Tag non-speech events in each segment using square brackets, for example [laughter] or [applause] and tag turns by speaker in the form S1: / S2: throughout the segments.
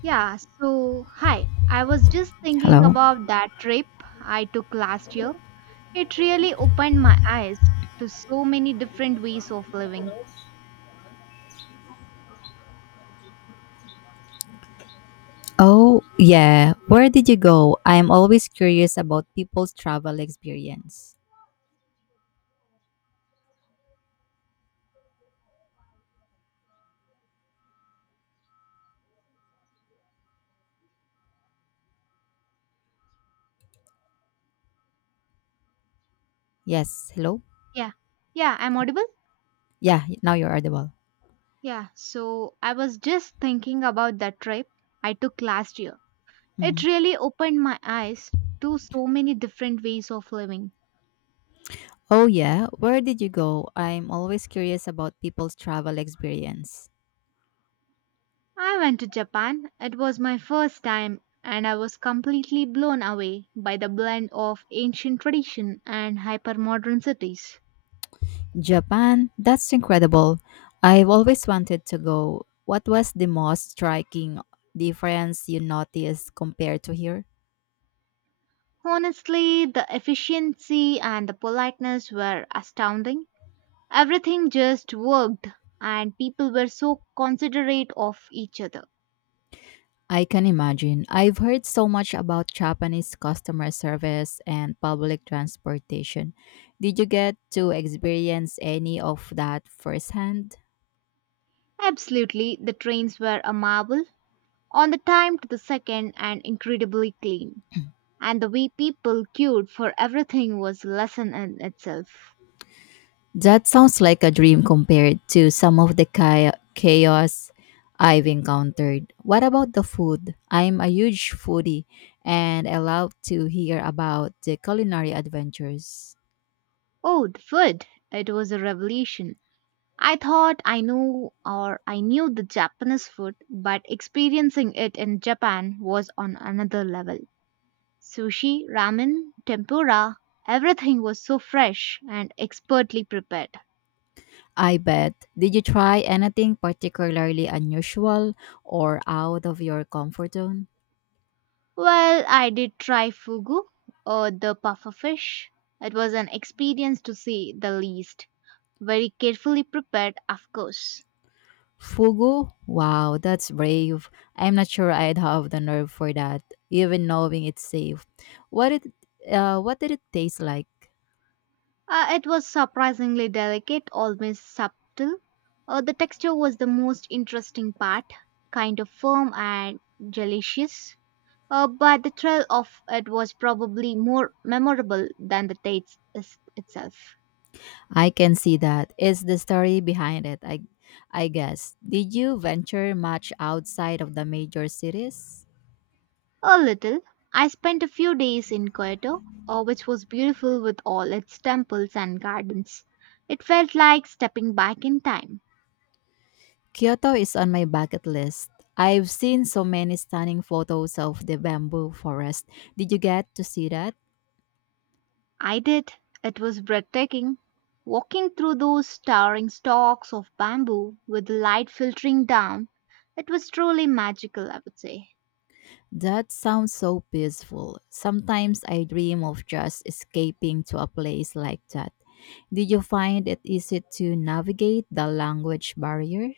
S1: Yeah, so hi. I was just thinking
S2: Hello.
S1: about that trip I took last year. It really opened my eyes to so many different ways of living.
S2: Oh, yeah. Where did you go? I am always curious about people's travel experience. Yes. Hello.
S1: Yeah, yeah, I'm audible?
S2: Yeah. Now you're audible.
S1: Yeah, so I was just thinking about that trip I took last year. It
S2: Hmm.
S1: really opened my eyes to so many different ways of living.
S2: Oh, yeah. Where did you go? I'm always curious about people's travel experience.
S1: I went to Japan. It was my first time, and I was completely blown away by the blend of ancient tradition and hypermodern cities.
S2: Japan. That's incredible. I've always wanted to go. What was the most striking difference you noticed compared to here?
S1: Honestly, the efficiency and the politeness were astounding. Everything just worked, and people were so considerate of each other.
S2: I can imagine. I've heard so much about Japanese customer service and public transportation. Did you get to experience any of that firsthand?
S1: Absolutely, the trains were a marvel, on the time to the second and incredibly clean.
S2: [clears throat]
S1: And the way people queued for everything was a lesson in itself.
S2: That sounds like a dream compared to some of the chaos I've encountered. What about the food? I'm a huge foodie and I love to hear about the culinary adventures.
S1: Oh, the food! It was a revelation. I thought I knew or I knew the Japanese food, but experiencing it in Japan was on another level. Sushi, ramen, tempura, everything was so fresh and expertly prepared.
S2: I bet. Did you try anything particularly unusual or out of your comfort zone?
S1: Well, I did try fugu or the puffer fish. It was an experience to say the least. Very carefully prepared, of course.
S2: Fugu? Wow, that's brave. I'm not sure I'd have the nerve for that, even knowing it's safe. What it what did it taste like?
S1: It was surprisingly delicate, almost subtle. The texture was the most interesting part, kind of firm and delicious. But the thrill of it was probably more memorable than the itself.
S2: I can see that. It's the story behind it, I guess. Did you venture much outside of the major cities?
S1: A little. I spent a few days in Kyoto, which was beautiful with all its temples and gardens. It felt like stepping back in time.
S2: Kyoto is on my bucket list. I've seen so many stunning photos of the bamboo forest. Did you get to see that?
S1: I did. It was breathtaking. Walking through those towering stalks of bamboo with the light filtering down, it was truly magical, I would say.
S2: That sounds so peaceful. Sometimes I dream of just escaping to a place like that. Did you find it easy to navigate the language barrier?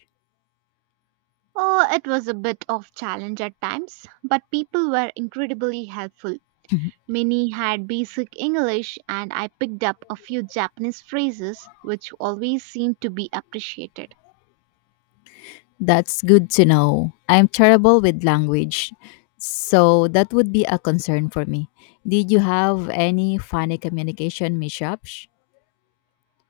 S1: Oh, it was a bit of challenge at times, but people were incredibly helpful.
S2: [laughs]
S1: Many had basic English and I picked up a few Japanese phrases which always seemed to be appreciated.
S2: That's good to know. I'm terrible with language, so that would be a concern for me. Did you have any funny communication mishaps?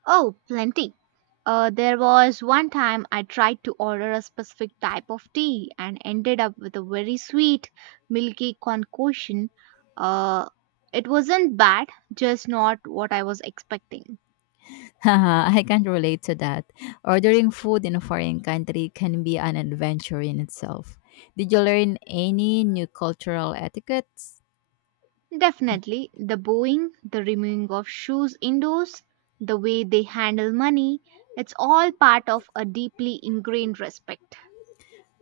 S1: Oh, plenty. There was one time I tried to order a specific type of tea and ended up with a very sweet, milky concoction. Uh, it wasn't bad, just not what I was expecting.
S2: Haha, I can't relate to that. Ordering food in a foreign country can be an adventure in itself. Did you learn any new cultural etiquettes?
S1: Definitely, the bowing, the removing of shoes indoors, the way they handle money, it's all part of a deeply ingrained respect.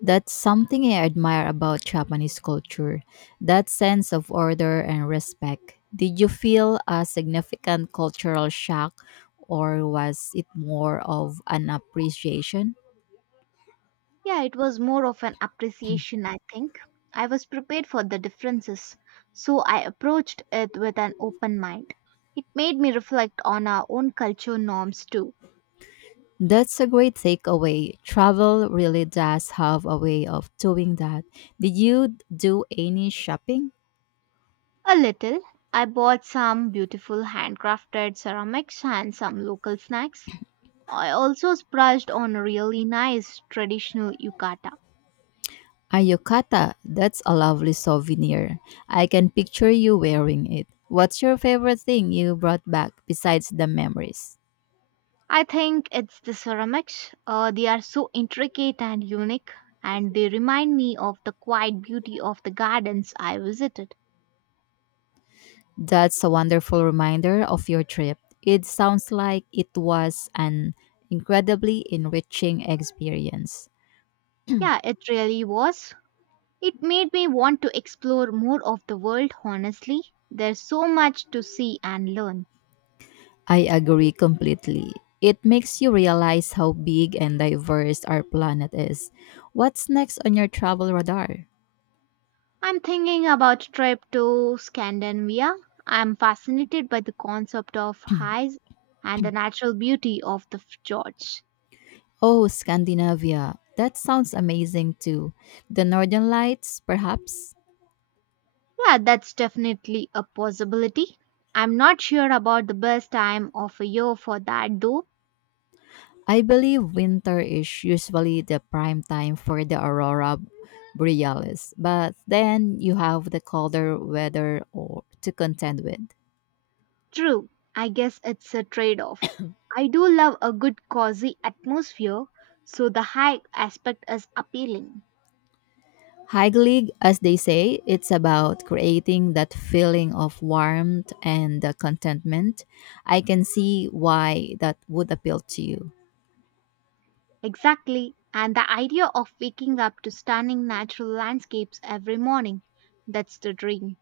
S2: That's something I admire about Japanese culture, that sense of order and respect. Did you feel a significant cultural shock, or was it more of an appreciation?
S1: Yeah, it was more of an appreciation, I think. I was prepared for the differences, so I approached it with an open mind. It made me reflect on our own culture norms too.
S2: That's a great takeaway. Travel really does have a way of doing that. Did you do any shopping?
S1: A little. I bought some beautiful handcrafted ceramics and some local snacks. I also splurged on a really nice traditional yukata.
S2: A yukata, that's a lovely souvenir. I can picture you wearing it. What's your favorite thing you brought back besides the memories?
S1: I think it's the ceramics. They are so intricate and unique, and they remind me of the quiet beauty of the gardens I visited.
S2: That's a wonderful reminder of your trip. It sounds like it was an incredibly enriching experience.
S1: Yeah, it really was. It made me want to explore more of the world, honestly. There's so much to see and learn.
S2: I agree completely. It makes you realize how big and diverse our planet is. What's next on your travel radar?
S1: I'm thinking about trip to Scandinavia. I'm fascinated by the concept of highs and the natural beauty of the fjords.
S2: Oh, Scandinavia. That sounds amazing too. The Northern Lights, perhaps?
S1: Yeah, that's definitely a possibility. I'm not sure about the best time of a year for that though.
S2: I believe winter is usually the prime time for the aurora borealis, but then you have the colder weather or to contend with.
S1: True, I guess it's a trade off. I do love a good cozy atmosphere, so the hike aspect is appealing.
S2: Hygglic, as they say, it's about creating that feeling of warmth and contentment. I can see why that would appeal to you.
S1: Exactly, and the idea of waking up to stunning natural landscapes every morning. That's the dream.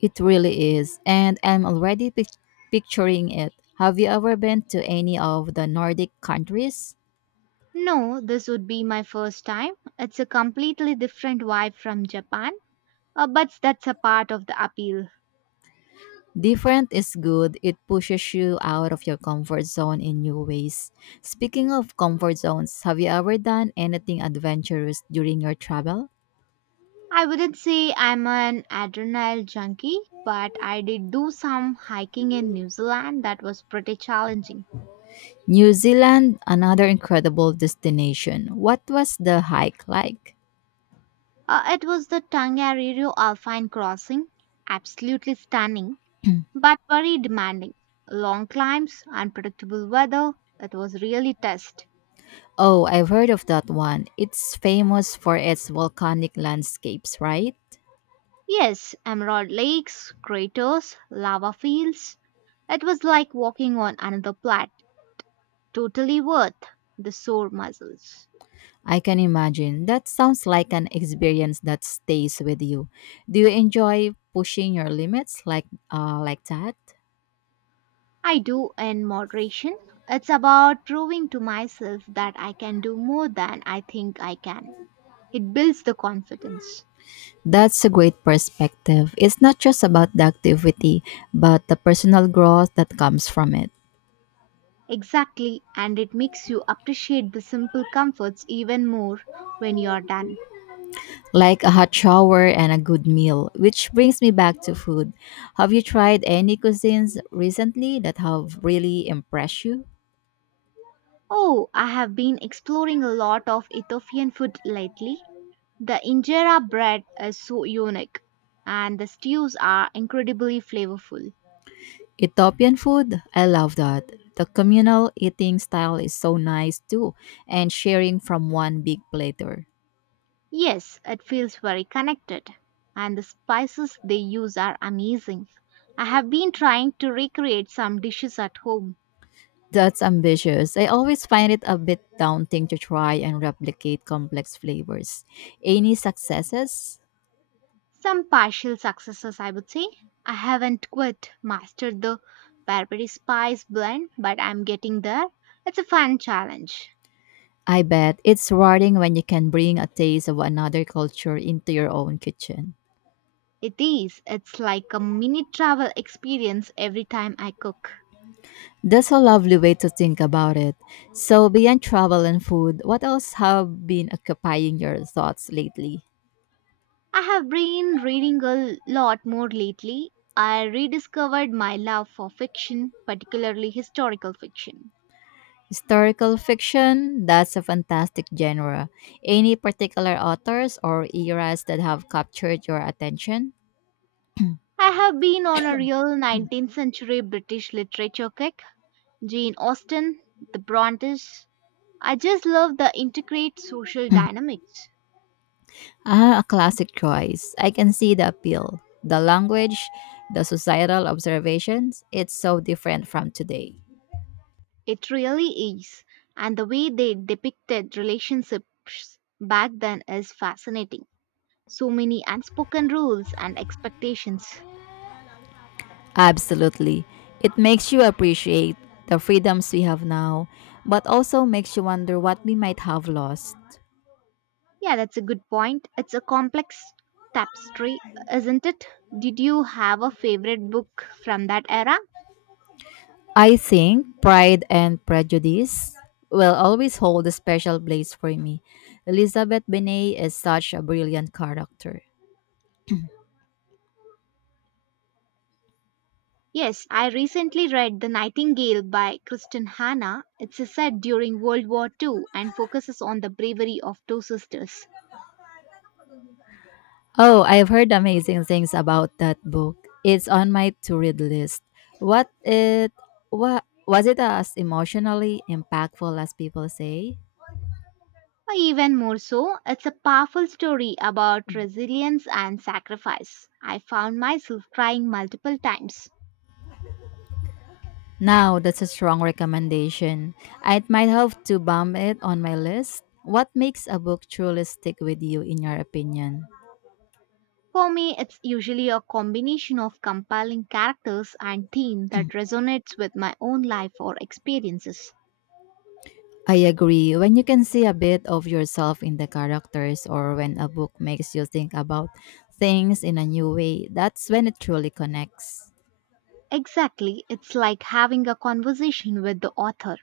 S2: It really is, and I'm already picturing it. Have you ever been to any of the Nordic countries?
S1: No, this would be my first time. It's a completely different vibe from Japan, but that's a part of the appeal.
S2: Different is good. It pushes you out of your comfort zone in new ways. Speaking of comfort zones, have you ever done anything adventurous during your travel?
S1: I wouldn't say I'm an adrenaline junkie, but I did do some hiking in New Zealand that was pretty challenging.
S2: New Zealand, another incredible destination. What was the hike like?
S1: It was the Tongariro Alpine crossing, absolutely stunning,
S2: [clears throat]
S1: but very demanding. Long climbs, unpredictable weather, it was really test.
S2: Oh, I've heard of that one. It's famous for its volcanic landscapes, right?
S1: Yes, emerald lakes, craters, lava fields. It was like walking on another planet. Totally worth the sore muscles.
S2: I can imagine. That sounds like an experience that stays with you. Do you enjoy pushing your limits like that?
S1: I do in moderation. It's about proving to myself that I can do more than I think I can. It builds the confidence.
S2: That's a great perspective. It's not just about the activity, but the personal growth that comes from it.
S1: Exactly, and it makes you appreciate the simple comforts even more when you're done.
S2: Like a hot shower and a good meal, which brings me back to food. Have you tried any cuisines recently that have really impressed you?
S1: Oh, I have been exploring a lot of Ethiopian food lately. The injera bread is so unique, and the stews are incredibly flavorful.
S2: Ethiopian food, I love that. The communal eating style is so nice too, and sharing from one big platter.
S1: Yes, it feels very connected, and the spices they use are amazing. I have been trying to recreate some dishes at home.
S2: That's ambitious. I always find it a bit daunting to try and replicate complex flavors. Any successes?
S1: Some partial successes, I would say. I haven't quite mastered the Barbary Spice blend, but I'm getting there. It's a fun challenge.
S2: I bet it's rewarding when you can bring a taste of another culture into your own kitchen.
S1: It is. It's like a mini travel experience every time I cook.
S2: That's a lovely way to think about it. So, beyond travel and food, what else have been occupying your thoughts lately?
S1: I have been reading a lot more lately. I rediscovered my love for fiction, particularly historical fiction.
S2: Historical fiction? That's a fantastic genre. Any particular authors or eras that have captured your attention?
S1: I have been on a real 19th century British literature kick. Jane Austen, the Brontes, I just love the intricate social dynamics.
S2: Ah, a classic choice. I can see the appeal. The language, the societal observations, it's so different from today.
S1: It really is. And the way they depicted relationships back then is fascinating. So many unspoken rules and expectations.
S2: Absolutely. It makes you appreciate the freedoms we have now, but also makes you wonder what we might have lost.
S1: Yeah, that's a good point. It's a complex tapestry, isn't it? Did you have a favorite book from that era?
S2: I think Pride and Prejudice will always hold a special place for me. Elizabeth Bennet is such a brilliant character.
S1: Yes, I recently read The Nightingale by Kristen Hanna. It's set during World War Two and focuses on the bravery of two sisters.
S2: Oh, I've heard amazing things about that book. It's on my to-read list. What it what was it as emotionally impactful as people say?
S1: Even more so, it's a powerful story about resilience and sacrifice. I found myself crying multiple times.
S2: Now, that's a strong recommendation. I might have to bump it on my list. What makes a book truly stick with you, in your opinion?
S1: For me, it's usually a combination of compelling characters and theme that resonates with my own life or experiences.
S2: I agree. When you can see a bit of yourself in the characters, or when a book makes you think about things in a new way, that's when it truly connects.
S1: Exactly, it's like having a conversation with the author,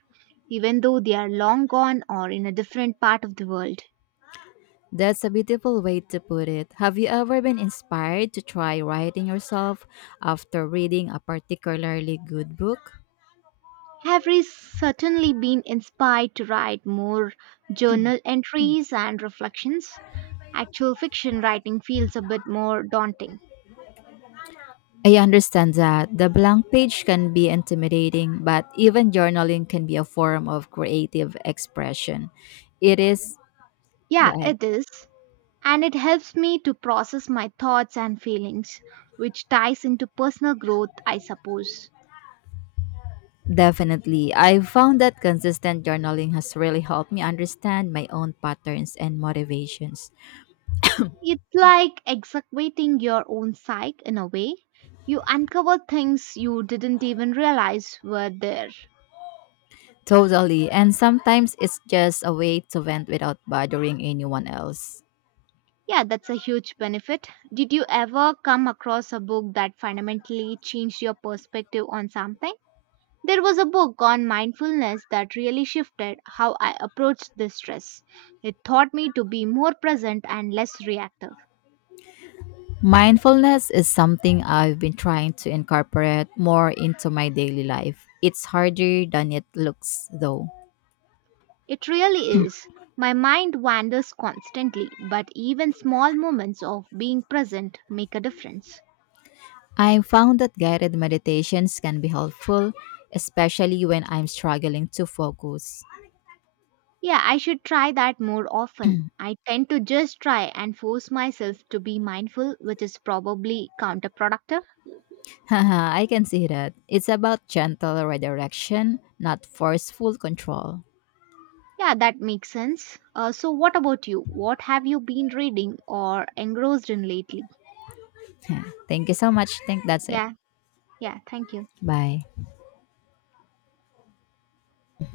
S1: even though they are long gone or in a different part of the world.
S2: That's a beautiful way to put it. Have you ever been inspired to try writing yourself after reading a particularly good book?
S1: Have we certainly been inspired to write more journal entries and reflections? Actual fiction writing feels a bit more daunting.
S2: I understand that the blank page can be intimidating, but even journaling can be a form of creative expression. It is, go
S1: Yeah,
S2: ahead.
S1: it is. And it helps me to process my thoughts and feelings, which ties into personal growth, I suppose.
S2: Definitely. I found that consistent journaling has really helped me understand my own patterns and motivations.
S1: It's like excavating your own psyche in a way. You uncover things you didn't even realize were there.
S2: Totally. And sometimes it's just a way to vent without bothering anyone else.
S1: Yeah, that's a huge benefit. Did you ever come across a book that fundamentally changed your perspective on something? There was a book on mindfulness that really shifted how I approached this stress. It taught me to be more present and less reactive.
S2: Mindfulness is something I've been trying to incorporate more into my daily life. It's harder than it looks, though.
S1: It really is. My mind wanders constantly, but even small moments of being present make a difference.
S2: I found that guided meditations can be helpful, especially when I'm struggling to focus.
S1: Yeah, I should try that more often.
S2: [clears throat]
S1: I tend to just try and force myself to be mindful, which is probably counterproductive.
S2: Haha, I can see that. It's about gentle redirection, not forceful control. [laughs]
S1: Yeah, that makes sense. So, what about you? What have you been reading or engrossed in lately?
S2: Yeah. Thank you so much. Think that's it.
S1: Yeah, yeah, thank you.
S2: Bye.